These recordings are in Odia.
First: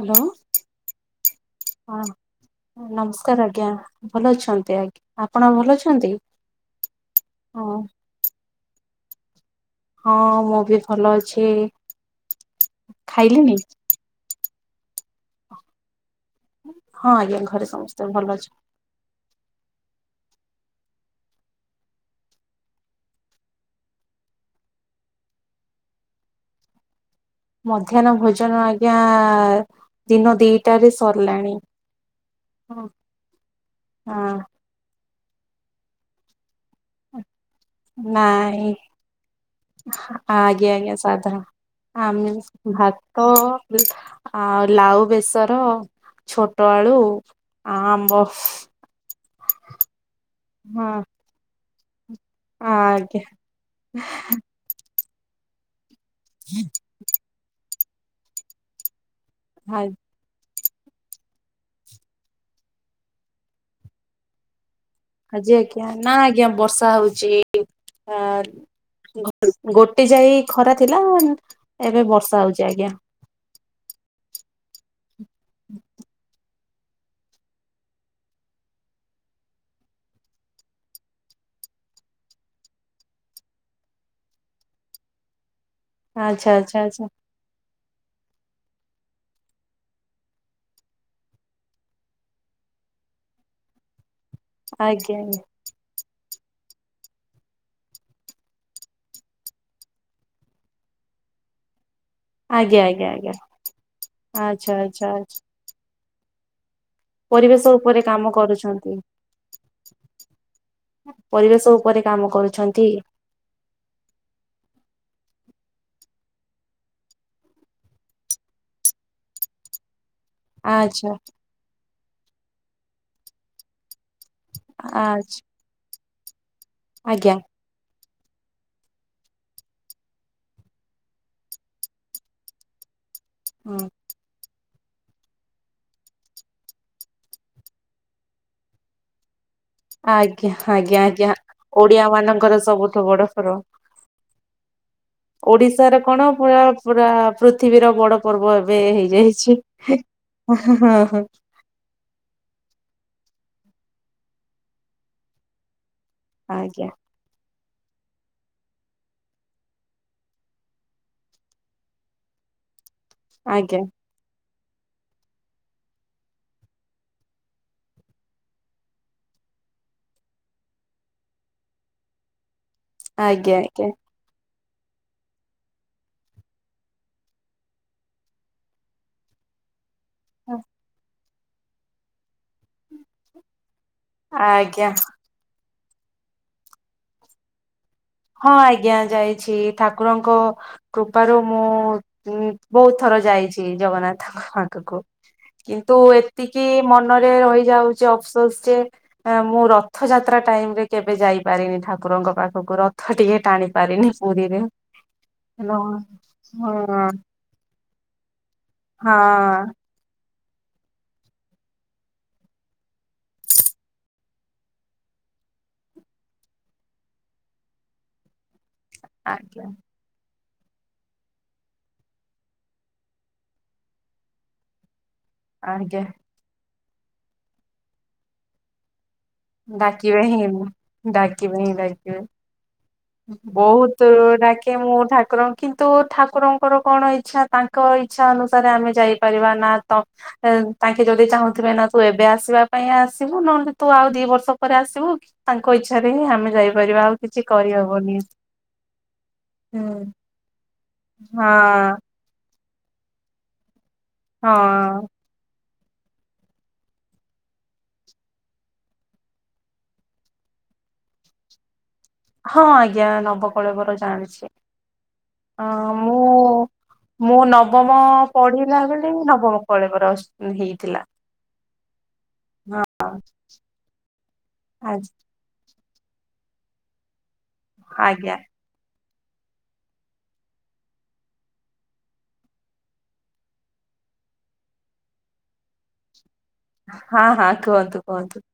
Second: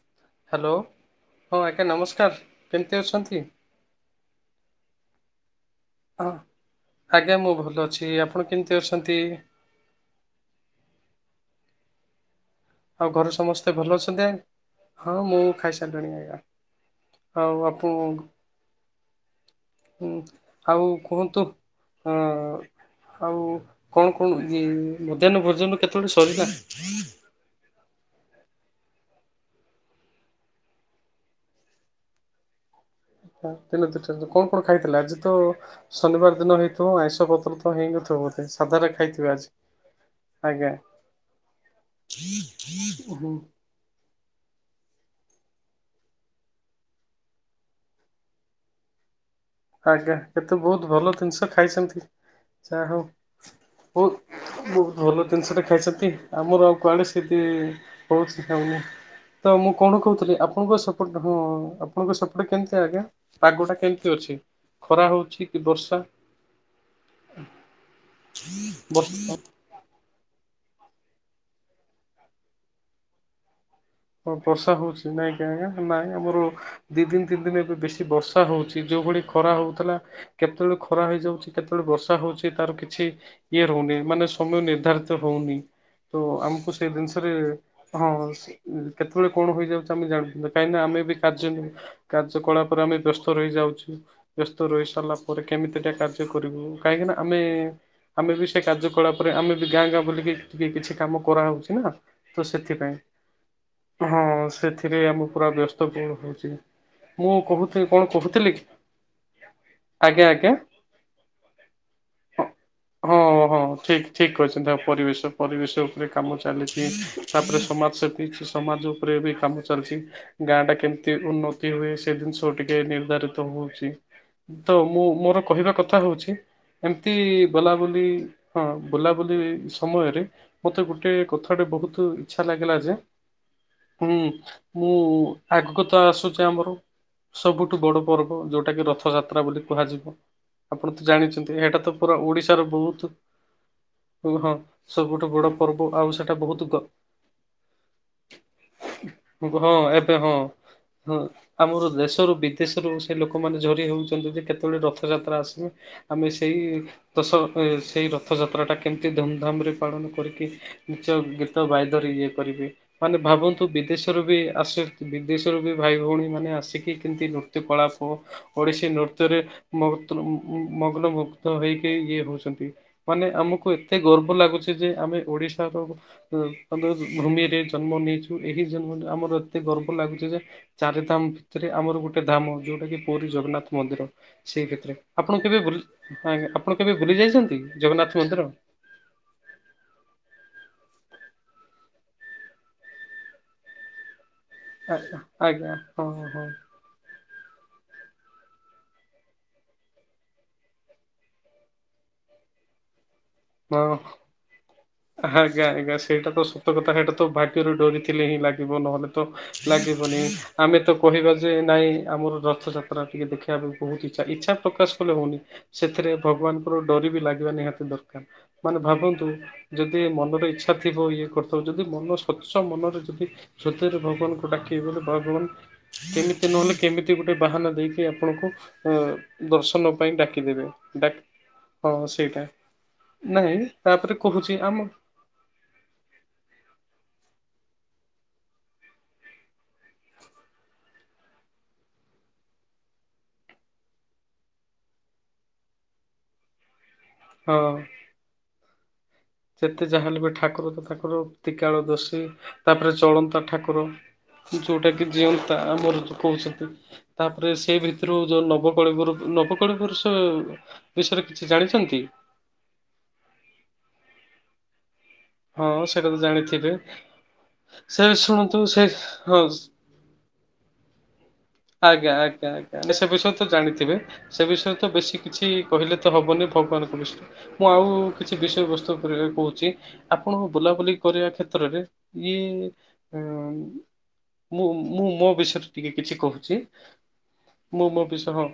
ହ୍ୟାଲୋ। ହ୍ୟାଲୋ। ଆଜ୍ଞା ହଁ ନମସ୍କାର କେମିତି ଅଛନ୍ତି? ନମସ୍କାର ଆଜ୍ଞା ଭଲ ଅଛନ୍ତି ଆ୍ା ଆପଣ ଭଲ ଅଛନ୍ତି। ହଁ ଆଜ୍ଞା ମୁଁ ହଁ ଭଲ ଅଛି ଆପଣ କେମିତି ଅଛନ୍ତି? ହଁ ମୁଁ ବି ଭଲ ଅଛି। ଆଉ ଘରେ ଖାଇଲେଣି ସମସ୍ତେ ଭଲ ଅଛନ୍ତି? ହାଁ ହଁ ମୁଁ ଖାଇସାରିଲିଣି ଆଜ୍ଞା। ହଁ ଆଜ୍ଞା ଆଉ ଘରେ ଆପଣ ସମସ୍ତେ ଭଲ ଅଛିନ୍ତି। ହୁଁ ଆଉ କୁହନ୍ତୁ ହୁଁ ଆଉ କଣ କଣ ମଧ୍ୟାହ୍ନ ଭୋଜନ କେତେବେଳେ ସରିଲା? ମଧ୍ୟାହ୍ନ ଭୋଜନ ଆଜ୍ଞା ଦିନ ଦିଟାରେ ସରିଲାଣି। ହଁ। ଦିନେ ଦୁଇଟା କଣ କଣ ଖାଇଥିଲା? ଆଜି ତ ଶନିବାର ଦିନ ହେଇଥିବ ଆଇଁଷ ପତ୍ର। ତ ହେଇନଥିବ ବୋଧେ ନାଇଁ ସାଧାରେ ଖାଇଥିବେ ଆଜି। ଆଜ୍ଞା ଆଜ୍ଞା ସାଧା। ଆମେ ଭାତ ହୁଁ ଆଉ ଲାଉବେସର। ଛୋଟଆଳୁ ଆଉ ଆମ୍ବ। ଆଜ୍ଞା କେତେ ବହୁତ ହଁ ଭଲ ଜିନିଷ ଖାଇଛନ୍ତି ଯାହା ହଉ ଆଜ୍ଞା ବହୁତ୍। ବହୁତ ଭଲ ଜିନିଷଟା ଖାଇଛନ୍ତି। ଆମର ଆଉ କୁଆଡେ ସେଇଠି ହଉଛି ଖାଉନି। ତ ମୁଁ ଆଜି କଣ କହୁଥିଲି? ଆପଣଙ୍କ ସ ଏପଟେ ହଁ ଆପଣଙ୍କ ସେପଟ କେମିତି ଆଜ୍ଞା? ପାଗଟା କେମିତି ଅଛି? ଖରା ହଉଛି ଆଜି କି ଆଜ୍ଞା ବର୍ଷା ନା ଆଜ୍ଞା ବର୍ଷା ହଉଛି ହଁ ବର୍ଷା ଘ। ଗୋଟ ଯାଏଖରା ଥିଲା। ଏବେ ବର୍ଷା ହଉଛି ଆଜ୍ଞା। ବର୍ଷା ହଉଛି। ନାଇଁଆଜ୍ଞା ନାଇଁ ଆମର ଦି ତିନି ଦିନ ଏବେ ବେଶୀ ବର୍ଷା ହେଉଛି। ଯେଉଁଭଳି ଖରା ହେଉଥିଲା। କେତେବେଳେ ଖରା ହେଇଯାଉଛି। କେତେବେଳେ ବର୍ଷା ହଉଛି ତାର କିଛି ଇଏ ରଉନି। ମାନେ ସମୟ ନିର୍ଦ୍ଧାରିତ ହଉନି। ସେଇଠୁ ଆଚ୍ଛା ଆମକୁ ଆଚ୍ଛା ସେଇ ଆଚ୍ଛା ଜିନିଷରେ ହଁ। ଉଁ କେତେବେଳେ କଣ ହେଇଯାଉଛି ଆମେ ଜାଣୁନୁ କାହିଁକି ନା ଆମେ ବି କାର୍ଯ୍ୟ। କାର୍ଯ୍ୟ କଳାପରେ ଆମେ ବ୍ୟସ୍ତ ରହି ଯାଉଛୁ ବ୍ୟସ୍ତ ରହି ଆଜ୍ଞା ସାରିଲା ଆଜ୍ଞା। ପରେ କେମିତିଟା କାର୍ଯ୍ୟ ଇଏ କରିବୁ। କାହିଁକି ନା ଆମେ ଆମେ ବି ସେ କାର୍ଯ୍ୟ କଳାପରେ ଆମେ ବି ଗାଁ ଗାଁ ବୁଲିକି ଟିକେ କିଛି କାମ କରାହଉଛି କି ନା। ତ ଆଜ୍ଞା ସେଥିପାଇଁ ଆଜ୍ଞା ଆଜ୍ଞା ଆଜ୍ଞା। ହଁ ସେଥିରେ ଆମ ପୁରା ବ୍ୟସ୍ତ ପୁଣି ହଉଛି। ମୁଁ ପରିବେଶ କହୁଥିଲି। ଉପରେ କଣ କାମ କହୁଥିଲି କି? କରୁଛନ୍ତି। ଆଜ୍ଞା ଆଜ୍ଞା। ପରିବେଶ ଉପରେ କାମ କରୁଛନ୍ତି ହଁ ହଁ ଠିକ। ଠିକ କହିଛନ୍ତି ତା ପରିବେଶ ପରିବେଶ ଉପରେ କାମ ଚାଲିଛି ତାପରେ ସମାଜ ସେବା କିଛି ସମାଜ ଉପରେ ବି କାମ ଚାଲିଛି। ଗାଁ ଟା ଆଚ୍ଛା କେମିତି ଉନ୍ନତ ଏମିତି ହୁଏ ସେ ଜିନିଷ ଟିକେ ନିର୍ଦ୍ଧାରିତ ହଉଛି। ତ ମୁଁ ଆଚ୍ଛା ମୋର କହିବା କଥା ହଉଛି ଏମିତି ଆଜ୍ଞା। ବୁଲାବୁଲି ହଁ ବୁଲାବୁଲି ସମୟରେ ମତେ ଗୋଟେ କଥାଟେ ବହୁତ ଇଚ୍ଛା ଲାଗିଲା ଯେ। ହୁଁ। ହୁଁ ମୁଁ ଆଗକୁ ତ ଆସୁଛି ଆମର। ସବୁଠୁ ବଡ ପର୍ବ ଯୋଉଟା କିି ରଥଯାତ୍ରା ବୋଲି କୁହାଯିବ ଆଜ୍ଞା ଆପଣ ଆଜ୍ଞା ତ ଆଜ୍ଞା ଜାଣିଛନ୍ତି ଏଟା ତ ଓଡିଆ ପୁରା ମାନଙ୍କର ଓଡିଶାର ସବୁଠୁ ବହୁତ ବଡ କୁହ। ଓଡିଶାରେ କଣ ପୁରା ପୁରା ପୃଥିବୀର ବଡ ପର୍ବ ଏବେ ହେଇଯାଇଛି ହଁ ଏବେ ହଁ ହଁ। ଆମର ଦେଶରୁ ବିଦେଶରୁ ସେ ଲୋକମାନେ ଝୁରି ହୋଉଚନ୍ତି ଯେ କେତେବେଳେ ରଥଯାତ୍ରା ଆସିବେ। ଆମେ ସେଇ ଆଜ୍ଞା ଦଶ ସେଇ ରଥଯାତ୍ରାଟା କେମିତି ଧୁମଧାମରେ ପାଳନ କରିକି ନଚ ଗୀତ ଗାଇ ଧରି ଇଏ କରିବେ ମାନେ ଭାବନ୍ତୁ ଆଜ୍ଞା ବିଦେ ଦେଶରୁ ବି ଆସେ ବିଦେଶରୁ ବି ଭାଇ ଭୋଉଣୀ ମାନେ ଆସିକି କେମତି ନୃତ୍ୟକଳାପ ଓଡିଶୀ ନୃତ୍ୟରେ ମଗ୍ ମଗ୍ନ ମୁଗ୍ଧ ହେଇକି ଇଏ ହୋଉଛନ୍ତି। ମାନେ ଆଜ୍ଞା ଆମକୁ ଆଜ୍ଞା। ଏତେ ଗର୍ବ ଲାଗୁଛି ଯେ ଆମେ ଓଡ଼ିଶାର ଭୂମିରେ ଜନ୍ମ ନେଇଛୁ ଏହି ଜନ୍ମ ଆମର ଏତେ ଗର୍ବ ଲାଗୁଚି ଯେ ଚାରି ଦାମ୍ ସେଥିରେ ଆମର ଗୋଟେ ଧାମ ଯୋଉଟା କି ପୁରୀ ଜଗନ୍ନାଥ ମନ୍ଦିର ସେଇ ଆଜ୍ଞା କେତରେ ଆପଣ କେବେ ବୁଲି ଆପଣ କେବେ ବୁଲି ଯାଇଛନ୍ତି ଜଗନ୍ନାଥ୍ ହଁ ଆଜ୍ଞା ଯାଇଛି। ଠାକୁରଙ୍କ କୃପାରୁ ମୁଁ ବୋହୁତ୍ ଥର ଯାଇଛି ଜଗନ୍ନାଥଙ୍କ ଆଜ୍ଞା କିନ୍ତୁ ହଁ ହଁ ଏତିକି ମନରେ ରହିଯାଉଚି ଅଫ୍ ସୋସ୍ ଯେ ମୁଁ ରଥ ଯାତ୍ରା ଟାଇମ୍ ରେ କେବେ ଯାଇପାରିନି ଠାକୁରଙ୍କ ପାଖକୁ ରଥ ଟିକେ ଟାଣି ହଁ ପାରିନି ପୁରୀରେ। ଆଜ୍ଞା ହଁ ଆଜ୍ଞା ସେଇଟା ତ ସତ କଥା ହଁ ସେଇଟା ତ ଭାଗ୍ୟରୁ ଡରିଥିଲେ ହିଁ ଲାଗିବ ନହେଲେ ତ ଲାଗି ଆମେ ତ କହିବା ଯେ ନାଇଁ ଆମର ରଥଯାତ୍ରା ଟିକେ ଦେଖିବା ପାଇଁ ବୋହୁତ୍ ଇଛା ଇଛା ପ୍ରକାଶ୍ ହୋଉନି ସେଥିରେ ଭଗବାନଙ୍କର ଡରି ବି ଲାଗିବା ନିହାତି ଦରକାର। ମାନେ ଭାବନ୍ତୁ ଆଜ୍ଞା ଯୋ ଯି ମନର ଇଚ୍ଛା ଥିବ ଇଏ କରିଥିବ ଯଦି ମନ ସ୍ୱଚ୍ଛ ମନରେ ଯଦି ସେତରେ ଭଗବାନଙ୍କୁ ଡାକିବ ବଲେ ଭଗବାନ୍ ଆଜ୍ଞା କେମିତି ନହେଲେ କେମିତି ଗୋଟେ ବାହାନା ଦେଇକି ଆପଣଙ୍କୁ ଅ ଦର୍ଶନ ପାଇଁ ଡାକିବେ ହିଁ ଡାକିଦେବେଡାକି ହଁ ସେଇଟା। ନାଇଁ ବୋହୁତ୍ ତାପରେ କହୁଛି ଡାକେ ଆମ ମୁଁ ଠାକୁର କିନ୍ତୁ ଠାକୁରଙ୍କର କଣ ଇଚ୍ଛା ତାଙ୍କ ଇଚ୍ଛା ଅନୁସାରେ ଆମେ ଯାଇପାରିବା ନା ତ ତାଙ୍କେ ଯୋଦି ଚାହୁଁଥିବେ ନା ତୁ ଏବେ ଆସିବା ପାଇଁ ଆସିବୁ, ନହେଲେ ତୁ ଆଉ ଦି ବର୍ଷ ପରେ ଆସିବୁ। ତାଙ୍କ ଇଚ୍ଛାରେ ହିଁ ଆମେ ଯାଇପାରିବା ଆଉ କିଛି ହଁ କରିହବନି। ଯେତେ ହୁଁ ଯାହାହେଲେ ବି ଠାକୁର ତ ତାଠକୁର ତିିକାଳ ହଁ ଦଷୀ ତାପରେ ଚଳନ୍ତା ଠାକୁର। ଯୋଉଟା ହଁ କି ଜିଅନ୍ତା ଆମର ଯୋଉ କୋହୁଛନ୍ତି। ତାପରେ ସେଇ ଭିତୁରୁ ଯୋଉ ନବକଳେବର ନବକଳେବର୍ଷ ବିଷୟରେ କିଛି ଜାଣିଛନ୍ତି? ହଁ ଆଜ୍ଞା ନବକଳେବର ଜାଣିଛି। ହଁ ସେଇଟା ତ ମୁଁ ଜାଣିଥିବେ ମୁଁ ନବମ ସେ ଶୁଣନ୍ତୁ ସେ ପଢିଲା ବେଳେ ହଁ ନବମ କଳେବର ଉଁ ହେଇଥିଲା। ଆଜ୍ଞା ଆଜ୍ଞା ହଁ ଆଜ୍ଞା ସେ ବିଷୟରେ ତ ଜାଣିଥିବେ ସେ ବିଷୟରେ ତ ଆଜ୍ଞା ବେଶୀ କିଛି କହିଲେ ତ ହବନି ଭଗବାନଙ୍କ ବିଷୟରେ ମୁଁ ଆଉ ଆଜ୍ଞା, କିଛି ବିଷୟବସ୍ତୁ କରିବା କୋହୁଛି ଆପଣ ବୁଲାବୁଲି କରିବା କ୍ଷେତ୍ରରେ ଇଏ ମୁଁ ମୁଁ ମୋ ବିଷୟରେ ଟିକେ କିଛି କୋହୁଚି ହଁ ହଁ ମୁଁ କୁହନ୍ତୁ ମୋ ବିଷୟରେ କୁହନ୍ତୁ ହଁ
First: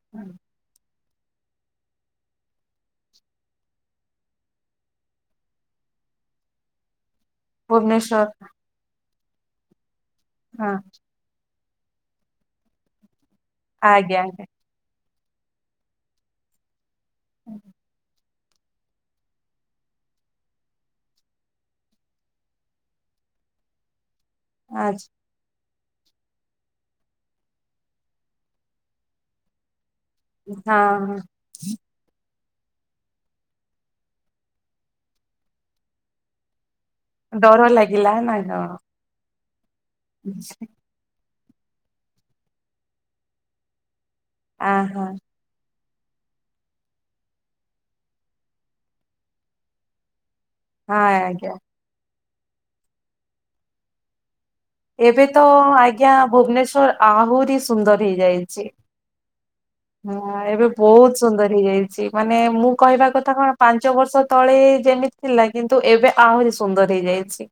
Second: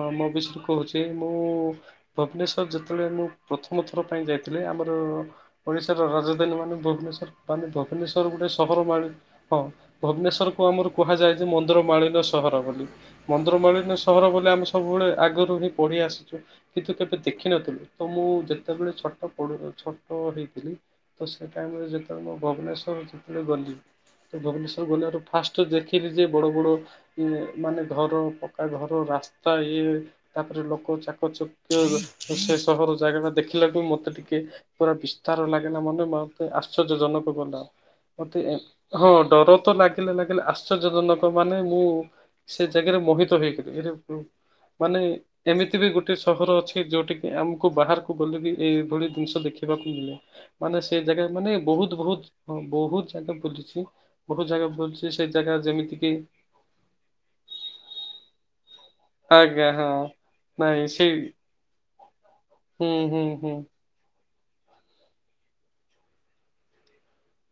ହଁ ମୋ ବିଷୟଏ କୋହୁଚି ମୁଁ ଭୁବନେଶ୍ୱର ଯେତେବେଳେ ମୁଁ ପ୍ରଥମ ଥର ପାଇଁ ଯାଇଥିଲି ଆମର ଓଡିଶାର ରାଜଧାନୀ ମାନେ ଭୁବନେଶ୍ୱର୍। ମାନେ ଭୁବନେଶ୍ଵର ଭୁବନେଶ୍ୱର ଗୋଟେ ସହର ମାଳି ହଁ ଭୁବନେଶ୍ୱରକୁ ହଁ ଆମର କୁହାଯାଏ ଯେ ମନ୍ଦିର ମାଳି ସହର ବୋଲି ମନ୍ଦୀରମାଳିନ ଆଜ୍ଞା ସହର ଆଜ୍ଞା ବୋଲି ଆମେ ସବୁବେଳେ ଆଗରୁ ବି ପଢି ଆସିଚୁ। କିନ୍ତୁ କେବେ ଦେଖିନଥିଲୁ ତ ମୁଁ ଯେତେବେଳେ ଛୋଟ ପଡୁ ଛୋଟ ହେଇଥିଲି ତ ସେ ଟାଇମ୍ ରେ ଯେତେବେଳେ ମୁଁ ଭବନେଶ୍ୱର ଯେତେବେଳେ ଗଲି। ଭୁବନେଶ୍ଵର୍ ଗଲାର ଫାଷ୍ଟ୍ ଦେଖିଲି ଯେ ବଡ ବଡ ଇଏ ମାନେ ଘର ପକ୍କା ଘର ରାସ୍ତା ଇଏ ତାପରେ ଆଚ୍ଛା ଲୋକ ହଁ ହଁ ଚାକଚ ସେ ସହର ଜାଗା ଟା ଦେଖିଲାକୁ ମତେ ଟିକେ ପୁରା ବିସ୍ତାର ଲାଗିଲା ମନେ ମା ମେତେ ଆଶ୍ଚର୍ଯ୍ୟଜନକ କଲା, ଡର ଲାଗିଲା ନା ମତେ କଣ? ହଁ ଡର ତ ଲାଗିଲା ଲାଗିଲା ଆଶ୍ଚର୍ଯ୍ୟଜନ ଲୋକମାନେ ମୁଁ ସେ ଜାଗାରେ ମୋହିତ ହେଇଗଲି ଇରେ ମୁଁ ଆ ମାନେ ହଁ ଏମିତି ବି ଗୋଟେ ସହର ଅଛି ଯୋଉଠି କିି ଆମକୁ ବାହାରକୁ ଗଲେ ବି ଏଇଭଳି ଜିନଷ ଦେଖିବାକୁ ମିଳେ। ମାନେ ସେ ହଁ ଜାଗା ଆଜ୍ଞା। ମାନେ ବୋହୁତ ବୋହୁତ ବୋହୁତ ଜାଗା ବୁଲିଚି ବୋହୁତ ଜାଗା ବୁଲିଛି ଏବେ ସେ ତ ଜାଗା ଯେମିତି ଆଜ୍ଞା କିି ଭୁବନେଶ୍ଵର ଆହୁରି ସୁନ୍ଦର ହେଇଯାଇଚି। ହଁ ଏବେ ନାଇଁ ସେଇ ବୋହୁତ ସୁନ୍ଦର ହେଇଯାଇଚି ମାନେ ମୁଁ ହୁଁ କହିବା ହୁଁ କଥା କଣ ହୁଁ। ପା ପାଞ୍ଚ ବର୍ଷ ତଳେ ଯେମିତି ଥିଲା କିନ୍ତୁ ଏବେ ଆହୁରି ସୁନ୍ଦର ହେଇଯାଇଛି।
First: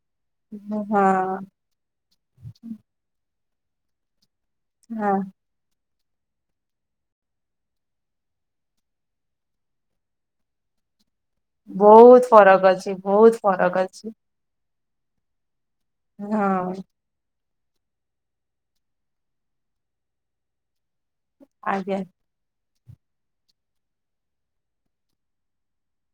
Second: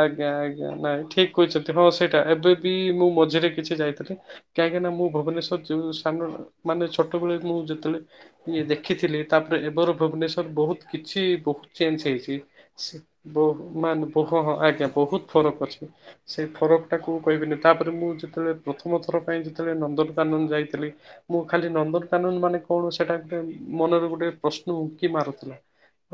ଆଜ୍ଞା ଆଜ୍ଞା ହଁ ନାଇଁ ଠିକ କହିଛନ୍ତି ହଁ ସେଇଟା ଏବେ ବି ମୁଁ ମଝିରେ କିଛି ଯାଇଥିଲି। କାହିଁକିନା ମୁଁ ହଁ ଭୁବନେଶ୍ୱର ଯୋଉ ସାଙ୍ଗ ଘର ମାନେ ଛୋଟବେଳେ ମୁଁ ଯେତେବେଳେ ଇଏ ଦେଖିଥିଲି ତାପରେ ଏବେର ଭୁବନେଶ୍ୱର ବୋହୁତ କିଛି ବହୁତ ଚେଞ୍ଜ ବୋହୁତ ହେଇଛି। ଫରକ ଅଛି ବୋହୁତ ଫରକ ଅଛି। ହଁ ହଁ ଆଜ୍ଞା ବୋହୁତ ଫରକ ଅଛି ସେଇ ହଁ ଫରକଟାକୁ କହିବିନି ତାପରେ ମୁଁ ଯେତେଳେ ପ୍ରଥମ ଥର ପାଇଁ ଯେତେଳେ ନନ୍ଦନକାନନ ଯାଇଥିଲି ମୁଁ ଖାଲି ଆଜ୍ଞା ନନ୍ଦନକାନନ ମାନେ କଣ ସେଇଟା କେ ଗୋଟେ ମନରେ ଗୋଟେ ପ୍ରଶ୍ନ ଉଙ୍କି ମାରୁଥିଲା।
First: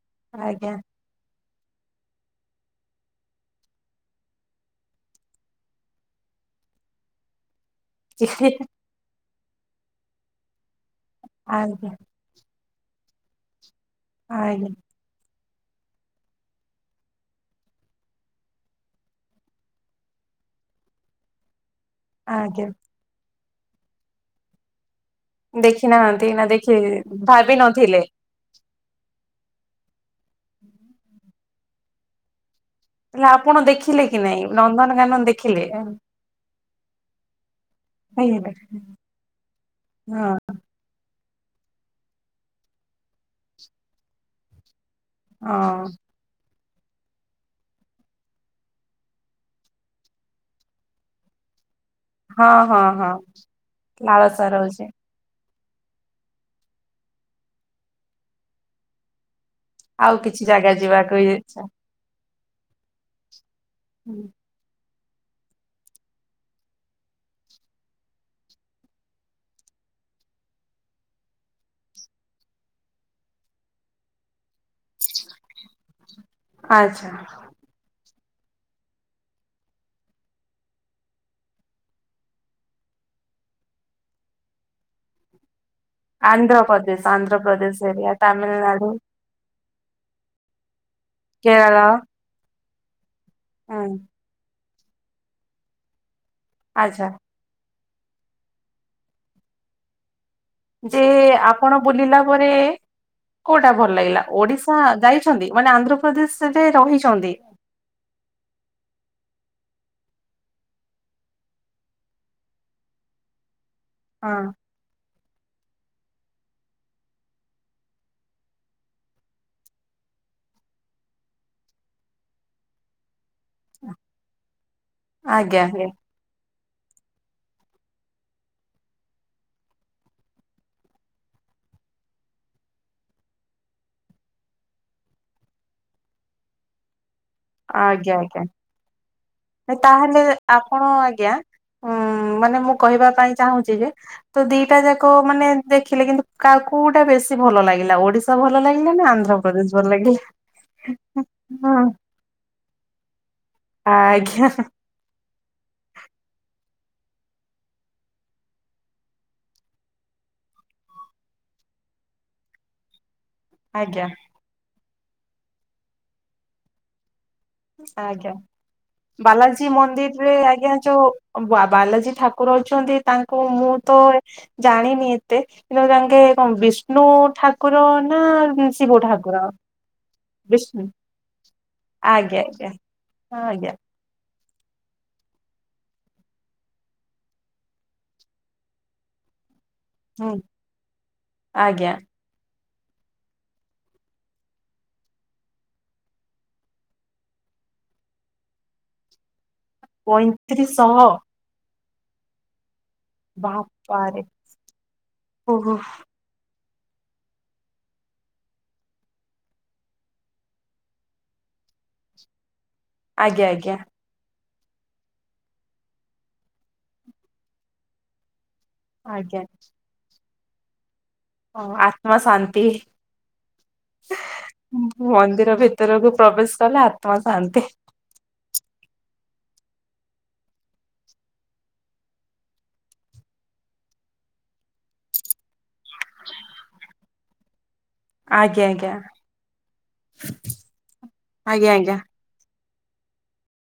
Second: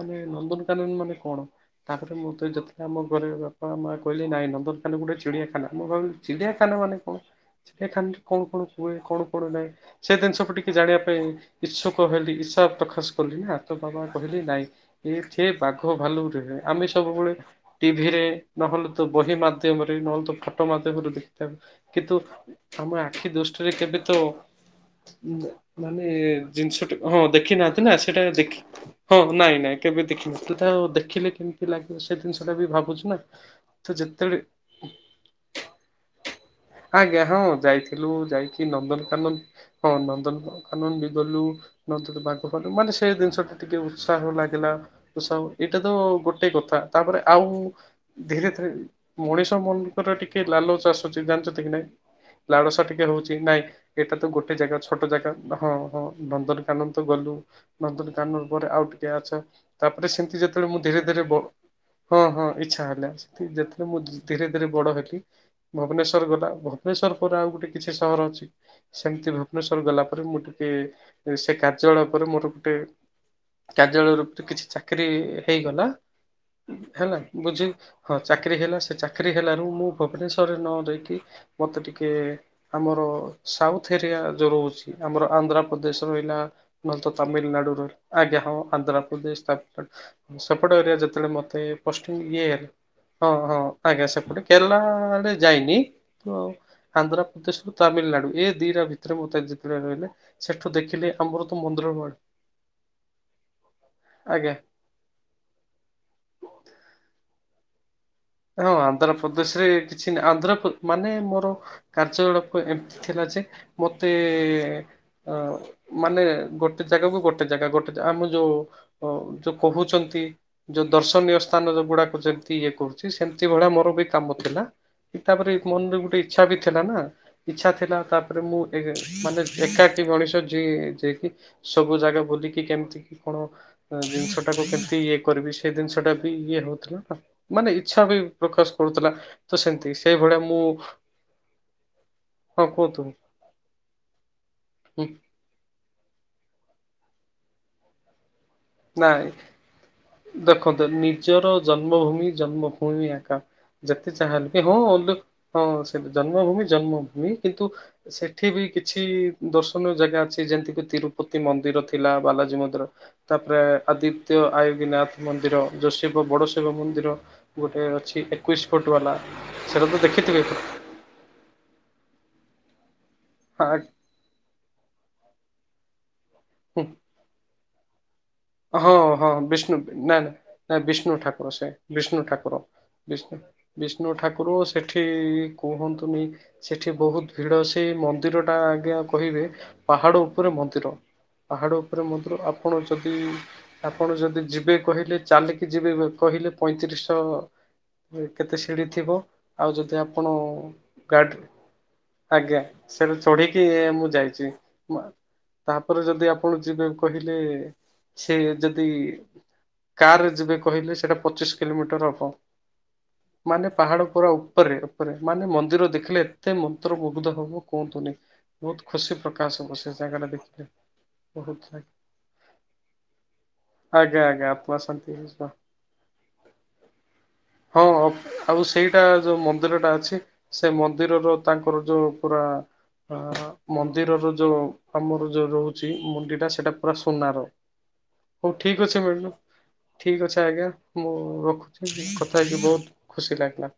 ମାନେ ଆଜ୍ଞା ନନ୍ଦନକାନନ ମାନେ କଣ ତାପରେ ମୁଁ ତ ଯେତେ ଆମ ଘରେ ବାପା ମାଆ କହିଲେ ନାଇଁ ନନ୍ଦନଖାନା ଗୋଟେ ଚିଡିଆଖାନା ମୁଁ ଭାବିଲି ଚିଡିଆଖାନା ମାନେ କଣ? ଚିଡିଆଖାନାରେ କଣ ଆଜ୍ଞା କଣ ହୁଏ କଣ କଣ ନାଇଁ ସେ ଦିନଷକୁୁ ଟିକେ ଜାଣିବା ପାଇଁ ଆଜ୍ଞା ଇଚ୍ଛୁକ ହେଲି ଇଚ୍ଛା ପ୍ରକାଶ କଲି ନା ତ ବାବା କହିଲି ନାଇଁ ଇଏ ଠି ବାଘ ଭାଲୁରେ ଆମେ ସବୁବେଳେ ଟିଭିରେ, ନହେଲେ ତ ବହି ମାଧ୍ୟମରେ, ନହେଲେ ତ ଫଟୋ ମାଧ୍ୟମରେ ଦେଖିଥାଉ। କିନ୍ତୁ ଆଜ୍ଞା। ଆମ ଆଖି ଦୁଷ୍ଟରେ କେବେ ତ ନା ଦେଖି ମାନେ ନାହାନ୍ତି ନା ଦେଖି ଜିନିଷଟା ହଁ ଭାବି ଦେଖିନାହାନ୍ତି ନା ନଥିଲେ ସେଟା ଦେଖି ହଁ ନାଇଁ ନାଇଁ କେବେ ଦେଖିନଥିଲି ତ ଆଉ ଦେଖିଲେ କେମିତି ଲାଗିବ ସେ ଜିନିଷଟାବି ଭାବୁଚି। ତାହେଲେ ଆପଣ ଦେଖିଲେ କି ନାଇଁ ନନ୍ଦନକାନନ ଦେଖିଲେ? ଆଜ୍ଞା ହଁ ଯାଇଥିଲୁ ଯାଇକି ହେଇଗଲେ ନନ୍ଦନକାନନ ହଁ ନନ୍ଦନ କାନନ୍ ବି ଗଲୁ ନଦରେ ବାଘ ଭାଲୁ ମାନେ ସେ ଜିନିଷଟା ଟିକେ ଉତ୍ସାହ ଲାଗିଲା। ଉତ୍ସାହ ଏଇଟା ତ ହଁ ଆଉ ଗୋଟେ କଥା। ତାପରେ ଆଉ ଧୀରେ ଧୀରେ ମଣିଷ ମନଙ୍କର ଟିକେ ଲାଲଚ ଅସୁଚି ଜାଣିଚତ୍ ନ୍ତି କି ନାଇଁ ହଁ ଲାଳସା ହଁ ଟିକେ ହଁ ରହୁଚି ନାଇଁ ଏଇଟା ତ ଲାଳସା ଗୋଟେ ଜାଗା ରହୁଛି ଛୋଟ ଜାଗା ହଁ ହଁ ନନ୍ଦନକାନନ ତ ଗଲୁ ନନ୍ଦନକାନନ ପରେ ଆଉ ଟିକେ ଆଛା ତାପରେ ଆଉ ସେମତି କିଛି ଯେତେବେଳେ ଜାଗା ମୁଁ ଧୀରେ ଯିବାକୁ ଧୀରେ ବ ଇଚ୍ଛା ହଁ ହଁ ଇଚ୍ଛା ହେଲା ସେଥି ଯେତେଳେ ମୁଁ ଧୀରେ ଧୀରେ ବଡ ହେଲି ଭୁବନେଶ୍ ଶ୍ୱର ଗଲା ଭୁବନେଶ୍ୱର ପରେ ଆଉ ଗୋଟେ କିଛି ସହର ଅଛି? ସେମତି ଭୁବନେଶ୍ଵର ଗଲା ପରେ ମୁଁ ଟିକେ ଏ ସେ କାର୍ଯ୍ୟାଳୟ ପରେ ମୋର ଗୋଟେ କାର୍ଯ୍ୟାଳୟ ରୂପରେ କିଛି ଚାକିରି ହେଇଗଲା। ଆଚ୍ଛା ହେଲା ବୁଝି ହଁ ଚାକିରି ହେଲା ସେ ଚାକିରି ହେଲାରୁ ମୁଁ ଭୁବନେଶ୍ଵରରେ ନ ରେଇକି ମତେ ଟିକେ ଆମର ସାଉଥ ଏରିଆ ଯୋଉ ରହୁଚି ଆମର ଆନ୍ଧ୍ରା ପ୍ରଦେଶ ରହିଲା ଆନ୍ଧ୍ରପ୍ରଦେଶ ନହେଲେ ତ ତାମିଲନାଡୁ ଆନ୍ଧ୍ରପ୍ରଦେଶ ଏରିଆ ରହିଲା ଆଜ୍ଞା ହଁ ତାମିଲନାଡୁ ଆନ୍ଧ୍ରପ୍ରଦେଶ ତା ସେପଟ ଏରିଆ ଯେତେଳେ ମତେ କେରଳ ପୋଷ୍ଟିଂ ଇଏ ହେଲା ହଁ ହଁ ହୁଁ ଆଜ୍ଞା ସେପଟେ କେରଲା ଆଡେ ଯାଇନି ତ ଆଚ୍ଛା ଆନ୍ଧ୍ର ପ୍ରଦେଶରୁ ତାମିଲନାଡୁ ଏ ଦିଟା ଭିତରେ ମତେ ଯେତେବେଳେ ରହିଲେ ସେଠୁ ଯେ ଦେଖିଲି ଆମର ତ ଆପଣ ମନ୍ଦିର ବୁଲିଲା ପରେ କୋଉଟା ଭଲ ଲାଗିଲା ଆଜ୍ଞା ଓଡିଶା ଯାଇ ଛନ୍ତି ମାନେ ଆନ୍ଧ୍ରପ୍ରଦେଶ ସେଯାଏଁ ରହିଛନ୍ତି? ହଁ ଆନ୍ଧ୍ରପ୍ରଦେଶରେ କିଛି ନା ଆନ୍ଧ୍ରପ ମାନେ ମୋର କାର୍ଯ୍ୟକଳାପ ଏମତି ଥିଲା ଯେ ମତେ ହଁ ଅ ମାନେ ଗୋଟେ ଜାଗାକୁ ଗୋଟେ ଜାଗା ଗୋଟେ ଜା ଆମ ଯୋଉ ଅ ଯୋଉ କୋହୁଚନ୍ତି ଯୋଉ ଦର୍ଶନୀୟ ସ୍ଥାନ ଯୋଉଗୁଡାକ ଯେମତି ଇଏ କୋହୁ କି ସେମତି ଭଳିଆ ମୋର ବି କାମ ଥିଲା କି ତାପରେ ଆଜ୍ଞା ଆଜ୍ଞା ମନରେ ଗୋଟେ ଇଚ୍ଛା ବି ଥିଲା ନା ଇଚ୍ଛା ଥିଲା ତାପରେ ମୁଁ ଏଇଠି ମାନେ ଏକାଟକି ମଣିଷ ଯିଏ ଯିଏକି ସବୁ ଜାଗା ବୁଲିକି କେମତି କି କଣ ଜିନିଷଟାକୁ କେମତି ଇଏ କରିବି ସେଇ ଦିନିଷଟା ବି ଇଏ ହୋଉଥୁଲା ମା ଇଚ୍ଛା ଆଜ୍ଞା ବି ଆଜ୍ଞା ପ୍ରକାଶ କରୁଥିଲା। ସେମିତି ତାହେଲେ ସେଇଭଳିଆ ମୁଁ ଆପଣ ଆଜ୍ଞା ଉଁ ମାନେ ହଁ ମୁଁ କୁହନ୍ତୁ। କହିବା ପାଇଁ ଚାହୁଁଛି ଯେ ତ ଦିଟା ହୁଁ ଯାକ ମାନେ ଦେଖିଲେ କିନ୍ତୁ କାହା କଉଟା ବେଶୀ ଭଲ ଲାଗିଲା ଓଡିଶା ତ ଭଲ ଲାଗିଲା। ନା ନାଇଁ ଆନ୍ଧ୍ରପ୍ରଦେଶ ଭଲ ଲାଗିଲା? ଦେଖନ୍ତୁ ନିଜର ହଁ। ଜନ୍ମଭୂମି ଜନ୍ମଭୂମି ଆ ଯେତେ ଆଜ୍ଞା ଚାହାଁଲେ ବି ହଁ ହଁ ସେ ଜନ୍ମଭୂମି ଜନ୍ମଭୂମି କିନ୍ତୁ ସେଠି ବି କିଛି ଦର୍ଶନୀୟ ଜାଗା ଅଛି ଯେମତିକି ତିରୁପତି ମନ୍ଦିର ଥିଲା ବାଲାଜୀ ମନ୍ଦିର ତାପରେ ଆଜ୍ଞା ଆଦିତ୍ୟ ଆୟବୀନାଥ ମନ୍ଦିର ଯୋ ଶିବ ବଡ ଶିବ ମନ୍ଦିର ଗୋଟେ ଅଛି ଆଜ୍ଞା ଏକୋଇଶ ଫୁଟ ବାଲା ବାଲାଜୀ ସେଟା ତ ମନ୍ଦିରରେ ଦେଖିଥିବେ। ଆଜ୍ଞା ଯୋଉ ବାବାଲାଜୀ ଠାକୁର ଅଛନ୍ତି ତାଙ୍କୁ ମୁଁ ହଁ ତ ଜାଣିନି ଏତେ କିନ୍ତ ଜଙ୍ଗେ କଣ ବିଷ୍ଣୁ ଠାକୁର ନା ହଁ ଶିବ ହଁ ଠାକୁର? ବିଷ୍ଣୁ ନାଇଁ ନା ବିଷ୍ଣୁ ଠାକୁର ସେ ବିଷ୍ଣୁ ଆଜ୍ଞା ଠାକୁର ଆଜ୍ଞା ବିଷ୍ଣୁ ହଁ ଆଜ୍ଞା ବିଷ୍ଣୁ କଷ୍ଣ ଠାକୁର ସେଠି କୁହନ୍ତୁନି ସେଠି ବହୁତ ଭିଲ ସେଇ ମନ୍ଦିର ଟା ଆଜ୍ଞା କହିବେ ପାହାଡ଼ ହୁଁ ଉପରେ ମନ୍ଦିର ପାହାଡ଼ ଆଜ୍ଞା ଉପରେ ମନ୍ଦିର ଆପଣ ଯ ତି ଆପଣ ଯଦି ଯିବେ କହିଲେ ଚାଲିକି ଯିବେ କହିଲେ ପଇଁତିରିଶଶହ କେତେ ସିଢ଼ି ଥିବ ଆଉ ଯଦି ଆପଣ ପଇଁତିରିଶଶହ ଗାଡ଼ି ଆଜ୍ଞା ସେଟା ଚଢିକି ମୁଁ ବାପାରେ। ଯାଇଛି ଓହୋ ତାପରେ ଯଦି ଆପ ଆପଣ ଯିବେ କହିଲେ ସେ ଯଦି କାର ରେ ଯିବେ କହିଲେ ସେଇଟା ପଚିଶ କିଲୋମିଟର ହବ ଆଜ୍ଞା ମାନେ ଆଜ୍ଞା ପାହାଡ ପୁରାଉ ଉପରେ ଉପରେ ମାନେ ମନ୍ଦିର ଦେଖିଲେ ଏତେ ମନ୍ତ୍ର ମୁୁଗ୍ଧ ହବ କୁହନ୍ତୁନି। ବହୁତ ଖୁସି ଆଜ୍ଞା ପ୍ରକାଶ ହବ ସେ ଜାଗା ଟା ଦେଖିଲେ ବହୁତ ଓ ଆତ୍ମ ଶାନ୍ତି ଆଜ୍ଞା ଆଜ୍ଞା ଆତ୍ମା ଶାନ୍ତି ହେଇଯିବ। ମନ୍ଦିର ଭିତରକୁ ପ୍ରବେଶ କଲେ ଆତ୍ମା ଶାନ୍ତି ହଁ ଆଉ ସେଇଟା ଯୋଉ ମନ୍ଦିର ଟା ଅଛି ସେ ମନ୍ଦିରର ତାଙ୍କର ଯୋଉ ପୁରା ଅ ମନ୍ଦିରର ଯୋଉ ଆମର ଯୋଉ ରହୁଛି ମୁଣ୍ଡି ଟା ସେଇଟା ପୁରା ସୁନାର ହଉ ଆଜ୍ଞା ଠିକ ଆଜ୍ଞା ଅଛି ମ୍ୟାଡ଼ ଠିକ ଅଛ ଆଜ୍ଞା ମୁଁ ଆଜ୍ଞା ଆଜ୍ଞା। ରଖୁଛି କଥା ହେଇକି ବହୁତ ଖୁସି ଲାଗିଲା